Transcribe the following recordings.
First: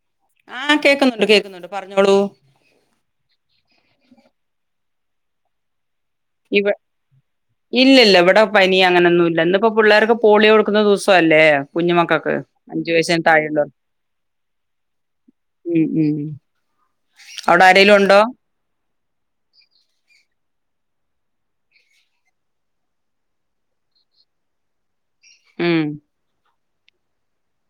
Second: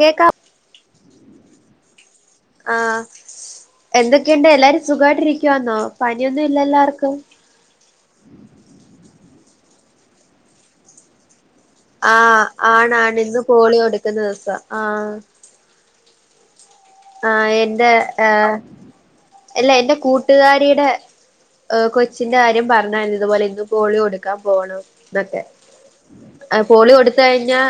കേക്കാം ആഹ് കേൾക്കുന്നുണ്ട് കേൾക്കുന്നുണ്ട് പറഞ്ഞോളൂ. ആഹ എന്തൊക്കെയുണ്ട് എല്ലാരും സുഖമായിട്ട് ഇരിക്കുവാന്നോ പനിയൊന്നും ഇല്ലല്ലൊ ആർക്കും. ഇല്ല ഇല്ല ഇവിടെ പനി അങ്ങനൊന്നും ഇല്ല ഇന്നിപ്പോ പിള്ളേർക്ക് പോളിയോ കൊടുക്കുന്ന ദിവസം അല്ലേ ആഹ ആണാണ് ഇന്ന് പോളിയൊ കൊടുക്കുന്ന ദിവസ ആഹ് ഉം ഉം ആ അവിടെ എന്റെ ആരേലും ഉണ്ടോ ആ അല്ല എന്റെ കൂട്ടുകാരിയുടെ കൊച്ചിന്റെ കാര്യം പറഞ്ഞായിരുന്നു ഇതുപോലെ ഇന്ന് പോളിയൊ കൊടുക്കാൻ പോണം എന്നൊക്കെ ഉം പോളിയൊ കൊടുത്ത് കഴിഞ്ഞാ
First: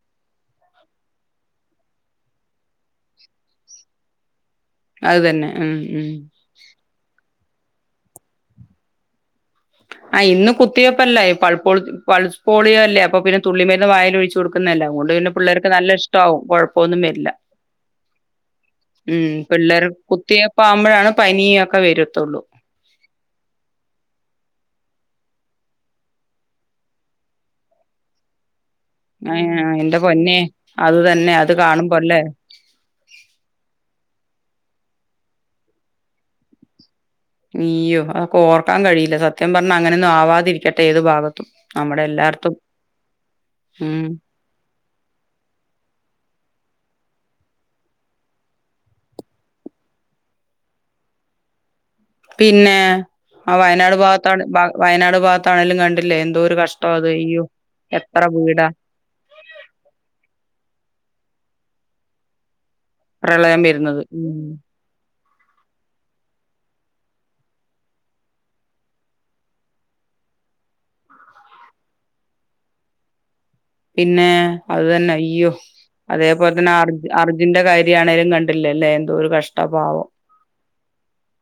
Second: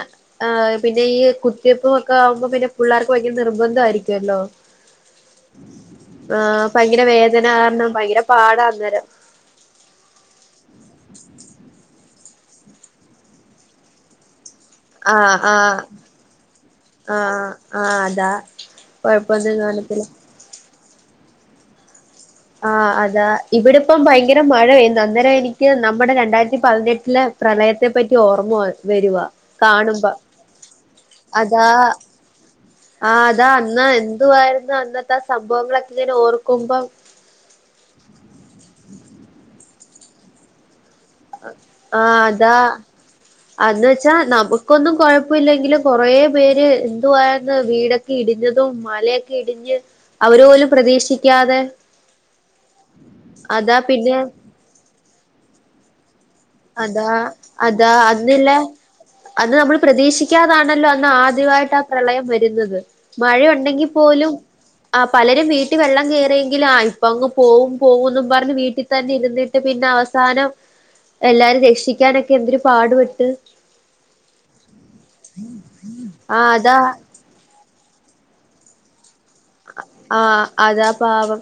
ആ പിന്നെ ഈ കുത്തിവെയ്പ്പും ഒക്കെ ആവുമ്പോ പിന്നെ പിള്ളർക്ക് ഭയങ്കര നിർബന്ധം ആയിരിക്കല്ലോ? അത് തന്നെ ഉം ഉം ഭയങ്കര വേദന കാരണം ഭയങ്കര പാടാ അന്നേരം. ആഹ് ഇന്ന് കുത്തിവെയപ്പല്ല പൾ പൾസ് പൊളിയൊ അല്ലേ അപ്പൊ പിന്നെ തുള്ളി മരുന്ന് വായിൽ ഒഴിച്ച് കൊടുക്കുന്നല്ലോ അത് കൊണ്ട് പിന്നെ ആഹ് പിള്ളേർക്ക് ആഹ് നല്ല ഇഷ്ടമാവും കൊഴപ്പമൊന്നും വരില്ല ആഹ് ആഹ് അതാ ഉം കൊഴപ്പൊന്നും പിള്ളേർ കാണത്തില്ല കുത്തിയേപ്പ് ആമ്പഴാണ് പനിയൊക്കെ വരത്തുള്ളൂ. ആ അതാ ഇവിടിപ്പം ഭയങ്കര മഴയ അന്നേരം എനിക്ക് നമ്മുടെ രണ്ടായിരത്തി പതിനെട്ടില് പ്രളയത്തെ പറ്റി ഓർമ്മ വ ആ എന്റെ പൊന്നേ അത് തന്നെ അത് കാണുമ്പോല്ലേ ആഹ അതാ അന്ന് എന്തുവായിരുന്നു അന്നത്തെ ആ സംഭവങ്ങളൊക്കെ ഇങ്ങനെ ഓർക്കുമ്പൊ ഇയ്യോ അതൊക്കെ ഓർക്കാൻ കഴിയില്ല സത്യം പറഞ്ഞാ അങ്ങനൊന്നും ആവാതിരിക്കട്ടെ ഏത് ഭാഗത്ത ആഹ അതാ അന്ന് ഉം. വെച്ചാ നമ്മുക്ക് ക്കൊന്നും കുഴപ്പ ഇില്ലെങ്കിലും കൊറേ പേര് എന്തുവായിര്ന്ന് വീടൊക്കെ ഇടിഞ്ഞതും മലയൊക്കെ ഇടിഞ്ഞ് അവര് പോലും പ്രതീക്ഷിക്കാതെ പിന്നെ ആ അതാ വയനാട് പിന്നെ ഭാഗത്ത് വയനാട് ഭാഗത്താണേലും കണ്ടില്ലേ എന്തോര് ക അതാ അതാ അന്നില്ലേ അന്ന് നമ്മൾ പ്രതീക്ഷിക്കാതാണല്ലോ അന്ന് ആദ്യവായിട്ട് ആ പ്രളയം വരുന്നത് മഴ പ്രളയം ഉണ്ടെങ്കിൽ വരുന്നത്. പോലും ഉം. ആ പലരും വീട്ടിൽ വെള്ളം കയറിയെങ്കിലും ആ ഇപ്പൊ അങ്ങ് പോവും പോവുംന്ന് പറഞ്ഞ് വീട്ടിൽ തന്നെ ഇരുന്ന് പിന്നെ അവസാനം എല്ലാരേം രക്ഷിക്കാനൊക്കെ എന്തൊരു പാടുപെട്ട് പിന്നെ അത് തന്നെ അയ്യോ ആ അതേപോലെ തന്നെ അതാ അർജു അർജുൻന്റെ കാര്യം ആണേലും കണ്ടില്ലേ ലേ എന്തോരു കഷ്ടം ആഹ് അതാ പാവം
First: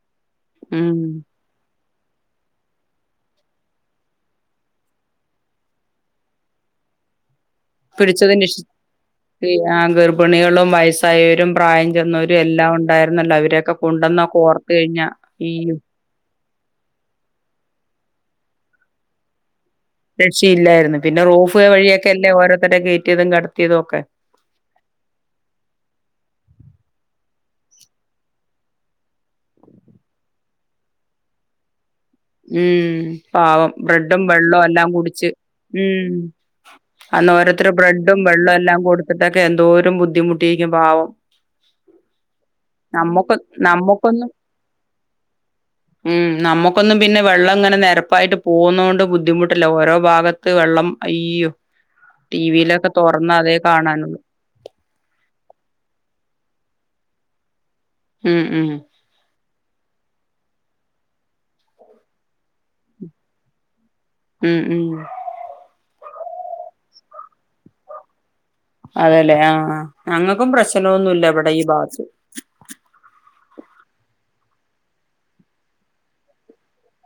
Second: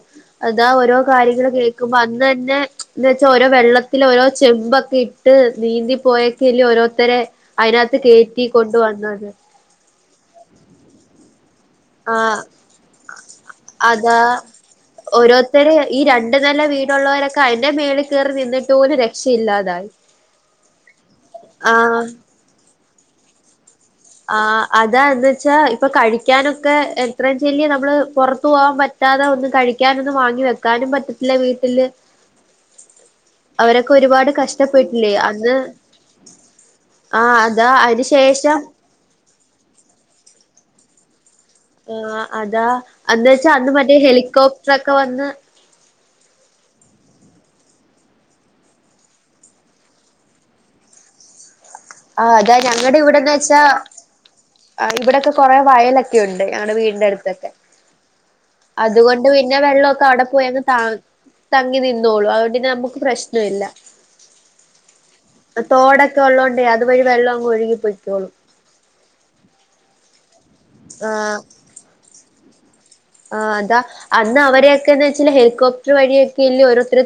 അതാ ഉം. ഓരോ കാര്യങ്ങൾ കേക്കുമ്പോ അന്ന് തന്നെ എന്ന് വെച്ചാ ഓരോ വെള്ളത്തില് ഓരോ ചെമ്പൊക്കെ ഇട്ട് നീന്തി പോയേക്കല്ല ഓരോത്തരെ അയിനാത്ത് കേറ്റി കൊണ്ട് വന്നത് ആഹ് ഗർഭിണികളും വയസ്സായോരും പ്രായം ആ ചെന്നോരും എല്ലാം ഉണ്ടായിരുന്നല്ലോ അവരൊക്കെ അതാ കൊണ്ടന്നൊക്കെ ഓർത്തു കഴിഞ്ഞാൽ ഓരോരുത്തര് ഇയ്യോ ഈ രണ്ടു നെല വീടുള്ളോരൊക്കെ അതിന്റെ മേളിൽ കയറി നിന്നിട്ട് പോലും രക്ഷയില്ലാതായി രക്ഷിയില്ലായിരുന്നു പിന്നെ റൂഫ് ആഹ് വഴിയൊക്കെ അല്ലേ ഓരോത്തരെ കയറ്റിയതും കടത്തിയതും ഒക്കെ ആ അതാ എന്ന് വെച്ചാ ഇപ്പൊ കഴിക്കാനൊക്കെ എത്രയും ചെയ്യാ നമ്മള് പുറത്തു പോവാൻ ഒന്നും കഴിക്കാനൊന്നും വാങ്ങി വെക്കാനും പറ്റത്തില്ല വീട്ടില് ഉം പാവം അവരൊക്കെ ബ്രെഡും ഒരുപാട് വെള്ളോം എല്ലാം കഷ്ടപ്പെട്ടില്ലേ കുടിച്ച് അന്ന് ഉം അന്ന് ആഹ് അതാ ഓരോത്തരു അതിന് ബ്രെഡും വെള്ളം ശേഷം എല്ലാം കൊടുത്തിട്ടൊക്കെ എന്തോരം ബുദ്ധിമുട്ടിക്ക് പാവം ആഹ് അതാ അന്ന് നമ്മക്ക് വെച്ചാ അന്ന് മറ്റേ നമ്മക്കൊന്നും ഹെലികോപ്റ്റർ ഒക്കെ വന്ന് ഉം നമുക്ക് നമുക്കൊന്നും പിന്നെ വെള്ളം ഇങ്ങനെ നെരപ്പായിട്ട് പോവുന്നത് കൊണ്ട് ബുദ്ധിമുട്ടില്ല ഓരോ ഭാഗത്ത് വെള്ളം അയ്യോ ആഹ് അതാ ടിവിയിലൊക്കെ ഞങ്ങടെ ഇവിടെന്ന് തൊറന്നാ അതേ വെച്ചാ കാണാനുള്ളൂ. ആഹ് ഇവിടെ ഒക്കെ കൊറേ വയലൊക്കെ ഉണ്ട് ഞങ്ങടെ വീടിന്റെ അടുത്തൊക്കെ ഉം ഉം അതുകൊണ്ട് പിന്നെ വെള്ളം ഒക്കെ അവിടെ പോയങ്ങ് താന്ന് തങ്ങി നിന്നോളും അതോണ്ടിന്നെ നമുക്ക് പ്രശ്നം ഇല്ല ഉം ഉം തോടൊക്കെ ഒള്ളോണ്ടേ അത്‌ വഴി വെള്ളം അങ്ങ് ഒഴുകി പോയ്ക്കോളും അതേലേ ആഹ ഞങ്ങക്കും പ്രശ്നൊന്നുല്ല ഇവിടെ ഈ ഭാഗത്ത് ആ അതാ അന്ന് അവരൊക്കെന്ന് വെച്ചല് ഹെലികോപ്റ്റർ വഴിയൊക്കെല്ല ഓരോരുത്തരെ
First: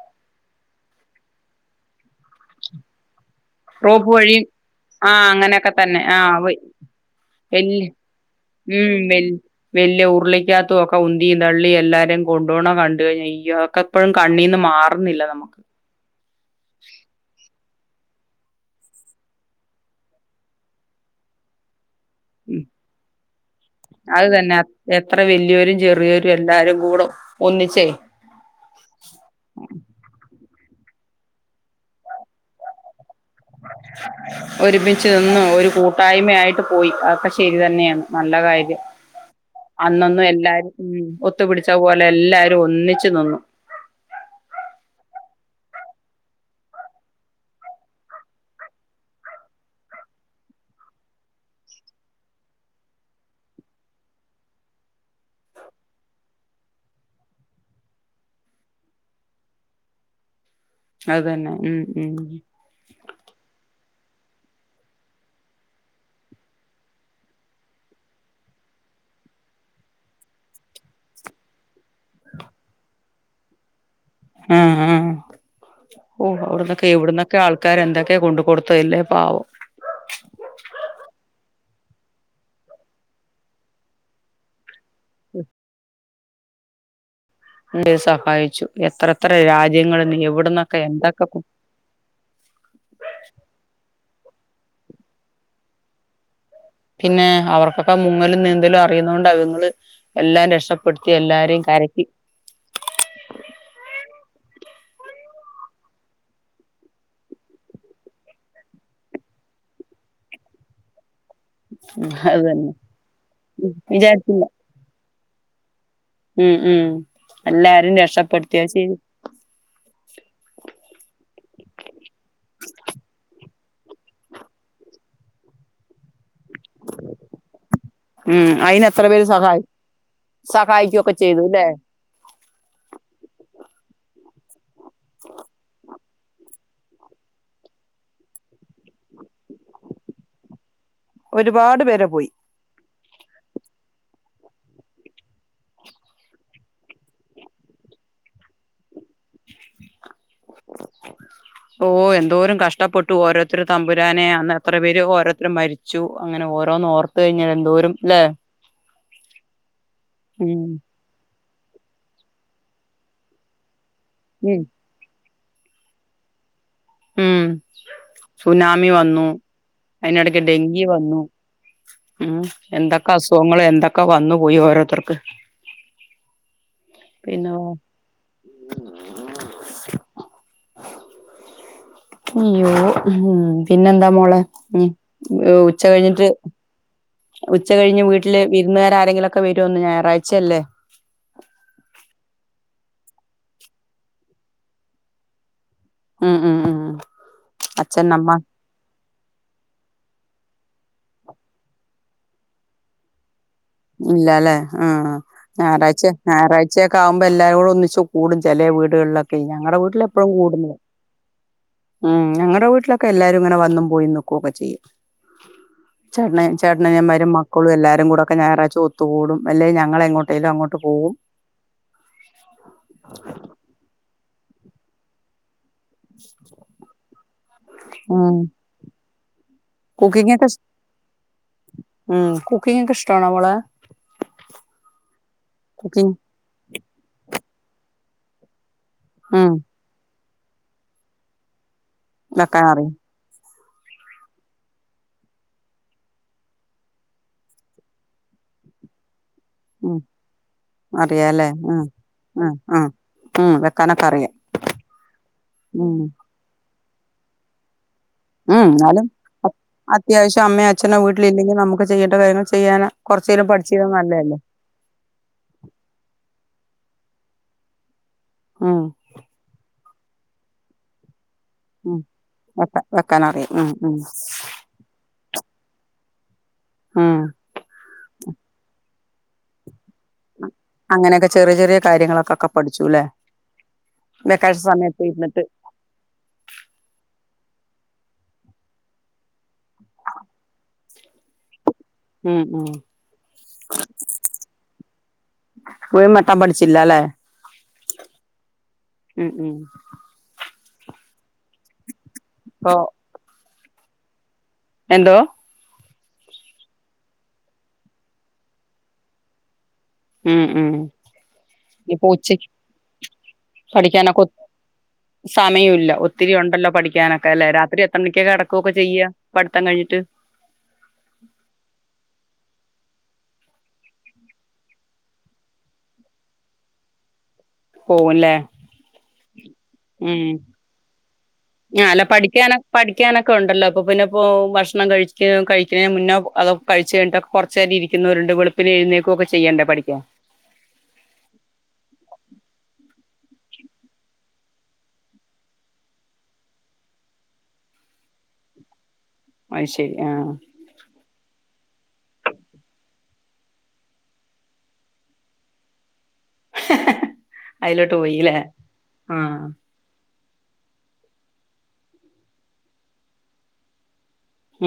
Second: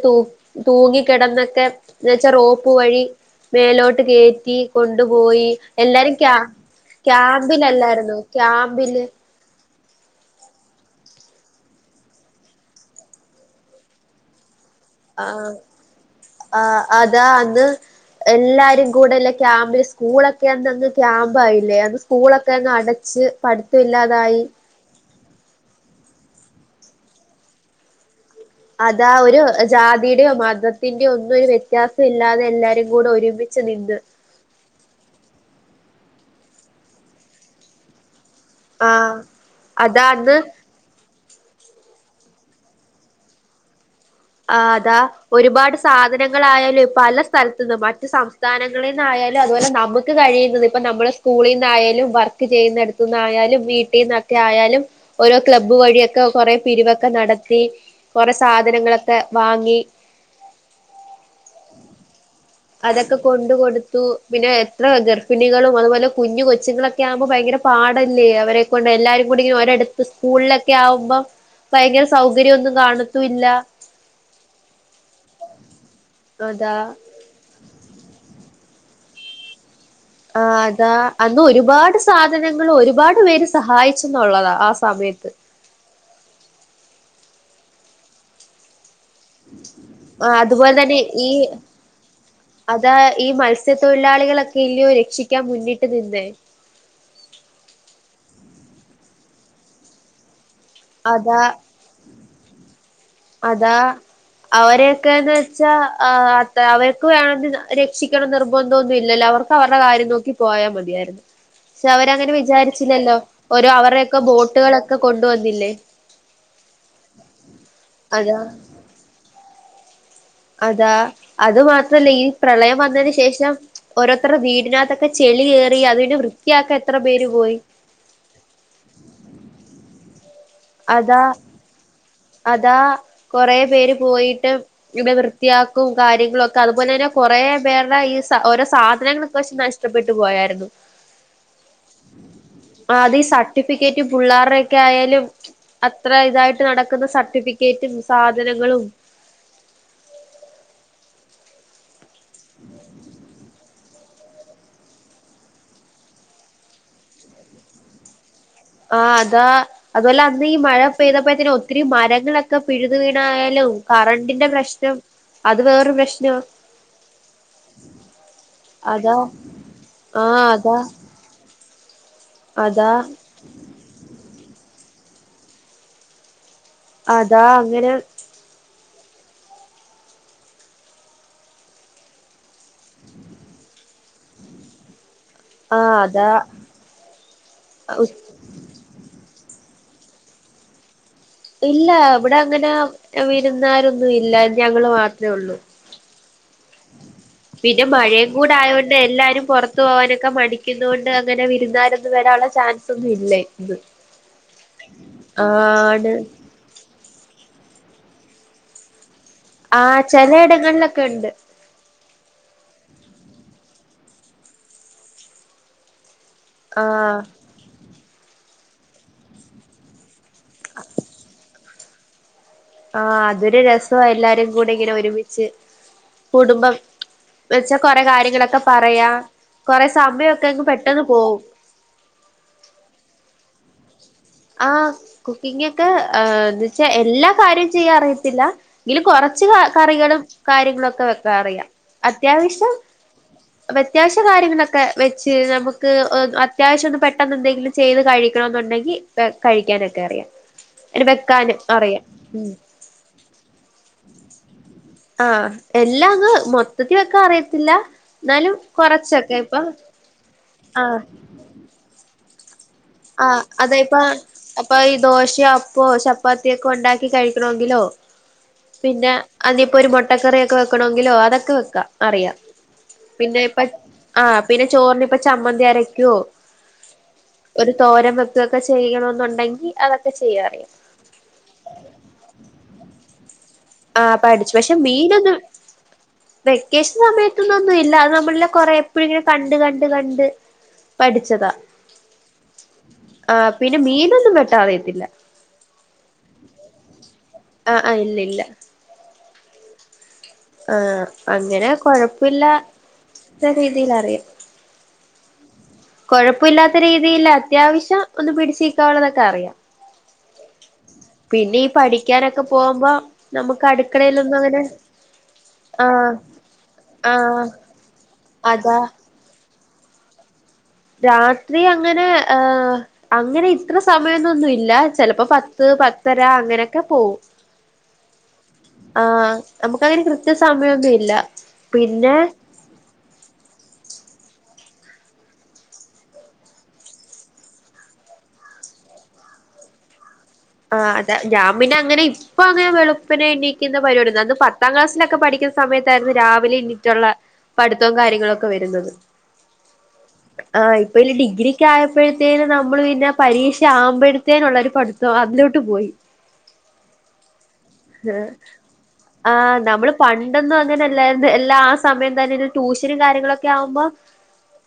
തൂങ്ങി കെടന്നൊക്കെ എന്ന് വെച്ചാ റോപ്പ് വഴി മേലോട്ട് റോപ്പ് വഴിയും കേറ്റി കൊണ്ടു ആഹ് പോയി അങ്ങനെയൊക്കെ തന്നെ. എല്ലാരിം ആഹ് വെ ക്യാമ്പിൽ ക്യാമ്പിലല്ലായിരുന്നോ ക്യാമ്പില് വല്ല്യ ഉരുളിക്കാത്തും ഒക്ക ഉന്തിയും തള്ളിയും എല്ലാരേം കൊണ്ടോണ കണ്ടഴിഞ്ഞാ അയ്യോ ക്കപ്പഴും കണ്ണീന്ന് മാറ ആഹ് ആഹ് അതാ അന്ന്‌ എല്ലാരും കൂടെല്ല ക്യാമ്പില് സ്കൂളൊക്കെയന്നങ്ങ് ക്യാമ്പായില്ലേ അന്ന് സ്കൂളൊക്കെ ഉം അങ്ങ് അടച്ച് അത് പഠിത്തഇല്ലാതായി തന്നെ എത്ര വല്ല്യോരും ചെറിയോരും എല്ലാരും കൂട ഒന്നിച്ചേ അതാ ഒരു ജാതിയുടെയോ മതത്തിന്റെയോ ഒന്നും ഒരു വ്യത്യാസഇല്ലാതെ എല്ലാരും കൂട ഒരുമി മിച്ച് നിന്ന് ഒരുമിച്ച് നിന്ന്‌ ഒരു കൂട്ടായ്മയായിട്ട് പോയി അതൊക്കെ ശരി തന്നെയാണ് നല്ല കാര്യം ആ അതാ അന്നൊന്ന് അന്ന് എല്ലാരും ഉം ഒത്തു പിടിച്ച പോലെ എല്ലാരും ഒന്നിച്ച് നിന്നു ആഹ് അതാ ഒരുപാട് സാധനങ്ങളായാലും പല സ്ഥലത്തി ന്നും മറ്റു സം സ്ഥാനങ്ങളിൽ ന്നായാലും അതുപോലെ നമുക്ക് കഴിയുന്നത് ഇപ്പ നമ്മള സ്കൂളീന്നായാലും വർക്ക് ചെയ്യുന്നെട ന്നായാലും വീട്ടീന്നൊക്കെ ആയാലും ഓരോ ക്ലബ്ബ് വഴിയൊക്കെ കുറേ പിരിവൊക്കെ നടത്തി കൊറേ സാധനങ്ങളൊക്കെ വാങ്ങി അതന്നെ ഉം ഉം അതൊക്കെ കൊണ്ടു കൊടുത്തു പിന്നെ എത്ര ഗർഭിണികളും അതുപോലെ കുഞ്ഞു കൊച്ചുങ്ങളൊ ക്കെ ആകുമ്പോ ഭയങ്കര പാടല്ലേ അവരെ കൊണ്ട് എല്ലാരും കൂടി ഇങ്ങനെ ഒരിടത്ത് സ്കൂളിലൊക്കെ ആകുമ്പം ഭയങ്കര സൗകര്യംഒന്നും കാണത്തു ഇല്ല ആഹ് ആഹ് ഓ അതാ അവിടന്നൊക്കെ എവിടന്നൊക്കെ ആൾക്കാര് എന്തൊക്കെയാ കൊണ്ട് കൊടു ത്തല്ലേ പാവം ആഹ് അതാ അന്ന് ഒരുപാട് സാധനങ്ങൾ ഒരുപാട് പേര് സഹായിച്ചെന്നുള്ളതാ ആ സമയത്ത് ഉം ഉം സഹായിച്ചു എത്രത്ര രാജ്യങ്ങളിന്ന് ആ അതുപോലെ എവിടുന്നൊക്കെ തന്നെ എന്തൊക്കെ ഈ അതാ ഈ മത്സ്യത്തൊഴിലാളികളൊക്കെ ഇല്ല്യോ രക്ഷിക്കാൻ മുന്നിട്ട് നിന്നേ പിന്നെ അവർക്കൊക്കെ മുങ്ങലും നീന്തലും അറിയുന്ന കൊണ്ട് അവങ്ങള് എല്ലാം രക്ഷ പ്പെടുത്തി അതാ എല്ലാരെയും കരക്കി അതാ അവരെക്കേന്ന് വെച്ചാൽ അ അവർക്ക് വേണമെന്ന് രക്ഷിക്കണമെന്ന് നിർബന്ധൊന്നും ഇല്ലല്ലോ അവർ ക്കവരുടെ കാര്യം നോക്കി പോയാ. മതിയാരുന്നു പക്ഷെ ഉം അവരങ്ങനെ അത് തന്നെ വിചാരിച്ചില്ലല്ലോ ഓരോ അവരുടെയൊക്കെ വിചാരിച്ചില്ല ബോട്ടുകളൊക്കെ കൊണ്ടുവന്നില്ലേ ഉം ഉം എല്ലാരും അതാ രക്ഷപെടുത്തിയ ശെരി അതാ അത് മാത്രല്ല ഈ പ്രളയം വന്നതിന് ശേഷം ഓരോരുത്തർടെ വീടിനകത്തൊക്കെ ചെളി കേറി അത് പിന്നെ വൃത്തിയാക്കാൻ എത്ര പേര് പോയി ഉം അയിന് എത്ര പേര് സഹായി സഹായിക്കുവൊക്കെ അതാ ചെയ്തു അല്ലേ അതാ കൊറേ പേര് പോയിട്ട് ഇവ വൃത്തിയാക്കും കാര്യങ്ങളൊക്കെ അതുപോലെ ന്നെ കൊറേ പേരുടെ ഈ സ ഓരോ സാധനങ്ങളും നഷ്ടപ്പെട്ടു പോയാരുന്നു ഒരുപാട് പേര പോയി ആഹ് അത് ഈ സർട്ടിഫിക്കറ്റ് പു ള്ളാരുടെ ഒക്കെ ആയാലും അത്ര ഇതായിട്ട് നട ക്കുന്ന സർട്ടിഫിക്കറ്റും സാധനങ്ങളും ഓഹ് എന്തോരം കഷ്ടപ്പെട്ടു ഓരോരുത്തരും തമ്പുരാനെ അന്ന് എത്ര പേര് ഓരോരുത്തര് മരിച്ചു അങ്ങനെ ഓരോന്ന്‌ ഓർത്ത് കഴിഞ്ഞാൽ എന്തോരും അല്ലേ ആഹ് അതാ അതുഅല്ല അന്ന് ഈ ഉം മഴ ചെയ്തപ്പോത്തേനും ഒത്തിരി മരങ്ങളൊക്കെ പിഴുതു വീണായാലും കറണ്ടിന്റെ ഉം പ്രശ്നം അത് വേറൊരു പ്രശ്നാ ഉം സുനാമി അതാ വന്നു അതിനിടയ്ക്ക് ആഹ് അതാ ഡെങ്കി വന്നു ഉം അതാ എന്തക്ക അസുഖങ്ങള്‌ എന്തക്ക വന്നു പോയി ഓരോത്തർക്ക് അതാ അങ്ങനെ അയ്യോ ഉ പിന്നെന്താ മോളെ ഉ ഉച്ച ആഹ് കഴിഞ്ഞിട്ട് അതാ ഉച്ച കഴിഞ്ഞ് വീട്ടില് വിരുന്നുകാര് ആരെങ്കിലുംക്കെ വരോന്ന് ഞായറാഴ്ചയല്ലേ ഇല്ല ഇവിടെ അങ്ങനെ വിരുന്നാരൊന്നും ഇല്ല ഞങ്ങള് മാത്രമേ ഉള്ളൂ ഉം ഉം ഉം പിന്നെ അച്ഛൻ അമ്മ മഴയും കൂട ആയതുകൊണ്ട് എല്ലാരും പുറത്ത് പോവാനൊക്കെ മടിക്കുന്നൊണ്ട് അങ്ങനെ വിരുന്നാരൊന്നും വരാനുള്ള ചാൻസ ഒന്നും ഇല്ലേ ഇല്ലല്ലെ ആഹ് ഞായറാഴ്ച്ച ആണ് ഞായറാഴ് ച്ചയൊക്കെ ആകുമ്പോ എല്ലാരും കൂടെ ഒന്നിച്ചച്ച് കൂടും ചില വീടുകളിലൊക്കെ ഞങ്ങളടെ ആഹ് വീട്ടില് എപ്പോഴും കൂടുന്നത് ചെലയിടങ്ങളിലൊക്കെ ഉണ്ട് ഉം ഞങ്ങളടെ വീട്ടിലൊക്കെ എല്ലാരും ഇങ്ങനെ വന്നും പോയി നിക്കുവൊക്കെ ചെയ്യും ചേട്ടന ആഹ് ചേട്ടനനനിയന്മാരും മക്കളും എല്ലാരും കൂടെ ഒക്ക ഞായറാഴ്ച്ച ഒത്തുകൂടും അല്ലേ ഞങ്ങളെങ്ങട്ടേലും അങ്ങോട്ട് പോകും ആഹ് അതൊരു രസ് എല്ലാരും കൂടി ഇങ്ങനെ ഒരുമിച്ച് കുടുംബം വെച്ച കൊറെ ഉം കാര്യങ്ങളൊക്കെ പറയാ കൊറെ കുക്കിംഗ് ഒക്കെ ഇഷ് സമയൊക്കെങ്ങ് പെട്ടെന്ന് പോവും ഉം കുക്കിഗ് ഒക്കെ ഇഷ്ടണോ മോളെ ആഹ് കുക്കിങ്ങ് ഒക്കെ കുക്കിംഗ് എന്നു വച്ചാ എല്ലാ കാര്യവും ചെയ്യാ അറിയത്തില്ല എങ്കില് കുറച്ച് ഉം കറികളും കാര്യങ്ങളും ഒക്കെ വെക്കാ അറിയാം വെക്കാ അത്യാവശ്യം അറിയും അത്യാവശ്യ കാര്യങ്ങളൊക്കെ വെച്ച് നമുക്ക് അത്യാവശ്യം ഒന്ന് പെട്ടെന്ന് എന്തെങ്കിലും ചെയ്ത് കഴിക്കണ എന്നുണ്ടെങ്കിൽ കഴിക്കാനൊക്കെ അറിയാം അറിയല്ലേ വെക്കാനും അഹ് അറിയാം ഉം അഹ് അഹ് വെക്കാനൊക്കെ അറിയാം ആന് ഉം എല്ലാം അങ് മൊത്തത്തി വെക്കാ അറിയത്തില്ല ഉം എന്നാലും കൊറച്ചൊക്കെ ഇപ്പൊ അത്യാവശ്യം അമ്മേ അച്ഛനെ ആഹ് വീട്ടില ഇല്ലെങ്കിൽ നമുക്ക് ചെയ്യേണ്ട കാര്യങ്ങള് ചെയ്യാൻ കൊറച്ചേലും പഠിച്ചത് നല്ലതല്ലോ പ്പൊ ഈ ദോശയോ അപ്പോ ചപ്പാത്തിയൊക്കെ ഉണ്ടാക്കി കഴിക്കണങ്കിലോ ഉം പിന്നെ അതിപ്പോ ഒരു മൊട്ടക്കറിക്കെ വെക്കണെങ്കിലോ അതൊക്കെ വെ ക് ക്ക ഉം അറിയാ വെക്ക പിന്നെ വെക്കാനറിയാം ഇപ്പ ഉം ഉം ആ പിന്നെ ചോറിന് ഇപ്പ ചമ്മന്തി ആരക്കോ ഉം ഒരു തോരൻ വെക്കുകൊക്കെ ചെയ്യണന്നുണ്ടെങ്കി അതൊക്കെ ചെയ്യാ അറിയാ അങ്ങനെയൊക്കെ ചെറിയ ചെറിയ കാര്യങ്ങളൊക്കൊക്കെ പഠിച്ചുല്ലേ ആഹ് പഠിച്ചു വെക്കേഷൻ പക്ഷെ സമയത്ത് മീനൊന്നും ഇരുന്നിട്ട് വെക്കേഷൻ സമയത്തൊന്ന് ഒന്നും ഇല്ല അത് നമ്മള് ല്ലെ കൊറെ എപ്പോഴും ഇങ്ങനെ കണ്ട് കണ്ട് കണ്ട് പഠിച്ചതാ ഉം ഉം ആ പിന്നെ മീനൊന്നും വെട്ടാനറിയത്തില്ല ഇപ്പഴും വെട്ടാൻ പഠിച്ചില്ലല്ലേ ആഹ് ആഹ് ഇല്ല ഇല്ല ഉം ഉം ആഹ് അങ്ങനെ ഇപ്പൊ കൊഴപ്പില്ലത്ത രീതിൽ അറിയാം എന്തോ കൊഴപ്പല്ലാത്ത രീതിയിൽ അത്യാവശ്യം ഒന്ന് പിടിച് നി ക്കാനുള്ളതൊക്കെ അറിയാം ഉം ഉം പിന്നെ ഈ ഇപ്പൊ പഠിക്കാനൊക്കെ ഉച്ചക്ക് പോവു മ്പോ നമക്ക് അടുക്കളെലൊന്നും അങ്ങനെ ആ സമയൊല്ല ഒത്തിരി ഉണ്ടല്ലോ ആ പഠിക്കാനൊക്കെ ല്ലെ രാത്രി എത്ര മണിക്ക കെടക്കൊക്കെ അതാ ചെയ്യ പഠിത്തം കഴ്ഞ്ഞിട്ട് രാത്രി അങ്ങനെ ഏഹ് അങ്ങനെ ഇത്ര സമയൊന്നൊന്നും ഇല്ല ചിലപ്പോ പത്ത് പത്തര അങ്ങനെയൊക്കെ പോവും പോകുംല്ലേ ആഹ് നമുക്കങ്ങനെ കൃത്യ സമയൊന്നും ഇല്ല ഞാ അല്ല പിന്നെ പഠിക്കാണോ പഠിക്കാനൊക്കെ ഒണ്ടല്ലോ അപ്പൊ പിന്നെ ഇപ്പോ ഭക്ഷണം കഴിക്ക കഴിക്കണേന്റെ മുന്നോ അതോ കഴിച്ച് കഴിഞ്ഞിട്ടോ കൊറച്ച് നേരം ഇരിക്കുന്നോരുണ്ട് വെളുപ്പിനെ എഴുന്നേക്കുവൊക്കെ ചെയ്യണ്ടേ പഠിക്കാൻ ആഹ് അതാ ഞാൻ പിന്നെ അങ്ങനെ ഇ പ്പൊ അങ്ങനെ വെളുപ്പിനെ എണീക്കുന്ന പരിപാടി ഒന്നുവില്ല അന്ന് പത്താം ക്ലാസിലൊക്കെ പഠിക്കുന്ന സമയത്തായിരുന്നു രാവിലെ എണീറ്റൊള്ളെ പഠിത്തവും കാര്യങ്ങളൊക്കെ വരുന്നത് അത് ശരി ആഹ് ആഹ് ഇപ്പൊ പിന്നെ ഡിഗ്രിക്ക് ആയപ്പോഴത്തേനും നമ്മള് പിന്നെ പരീക്ഷ ആവുമ്പോഴത്തേനും ഉള്ളൊരു പഠി ഓ അതിലോട്ട് പോയി അതിലോട്ട് ആ പോയില്ലേ ആ നമ്മള് പണ്ടൊന്നും അങ്ങനെ അല്ലായിരുന്നു എല്ലാ ആ സമയം തന്നെ ട്യൂഷനും കാര്യങ്ങളൊക്കെ ആവുമ്പോ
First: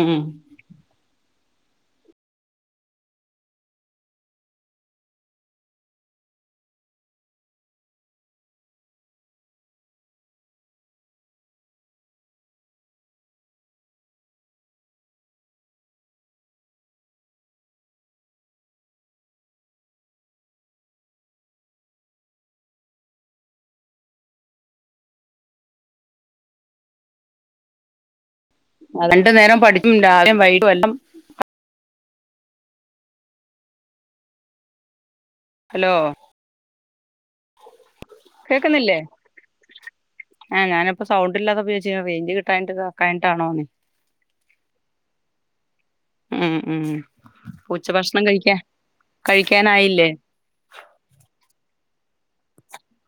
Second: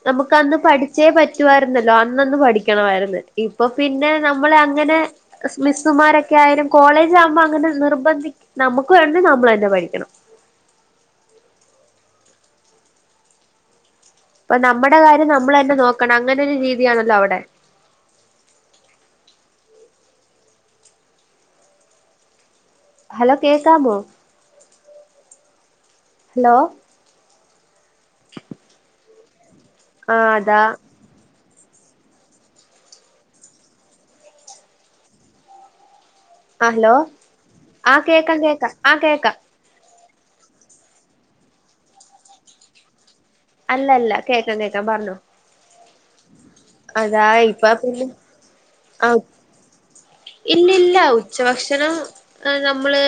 ഉം നമുക്ക് അന്ന് പഠി ച്ചേ പറ്റുവായിരുന്നല്ലോ അന്നന്ന് പഠിക്കണവായിരുന്നു ഇപ്പൊ പിന്നെ നമ്മള് അങ്ങനെ മിസ്സുമാരൊക്കെ ആയാലും കോളേജ് ആകുമ്പോ അങ്ങനെ നിർബന്ധി നമുക്ക് വേണ്ടത് നമ്മള് തന്നെ പഠിക്കണം ഇപ്പൊ നമ്മടെ കാര്യം നമ്മള് തന്നെ നോക്കണം അങ്ങനെ ഒരു രീതിയാണല്ലോ അവിടെ ഹലോ കേക്കാമോ ഹലോ രണ്ടു നേരം പഠിക്കും ആഹ് രാവിലെയും അതാ വൈകിട്ടും എല്ലാം ഹലോ ആലോ ആഹ് കേക്കാം കേക്കാം ആ കേക്കാം ആഹ് ഞാനിപ്പൊ സൗണ്ട് ഇല്ലാതെ ഉപയോഗിച്ച് റേഞ്ച് കിട്ടാഞ്ഞിട്ട് ഇതാ കഴിഞ്ഞിട്ടാണോ അല്ലല്ല കേക്കാം കേക്കാം പറഞ്ഞോ ഉം ഉം അതാ ഇപ്പ ഉച്ച പിന്നെ ഭക്ഷണം കഴിക്കാൻ കഴിക്കാനായില്ലേ ഇല്ല ഇല്ല ഉച്ചഭക്ഷണം എ നമ്മള്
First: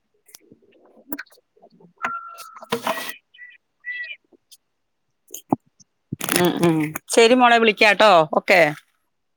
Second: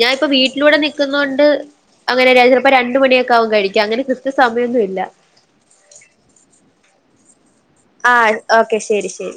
ഞാൻ ഇപ്പം വീട്ടിലൂടെ നിക്കുന്നോണ്ട് അങ്ങനെ ര ചെലപ്പോ രണ്ട് മണിയൊക്കെ ആകും കഴിക്കാൻ അങ്ങനെ ക്രിത്യ സ മയൊന്നും ഇല്ല ഉം ഉം ശരി മോളെ വിളിക്കാട്ടോ ഓക്കെ ശരി ശരി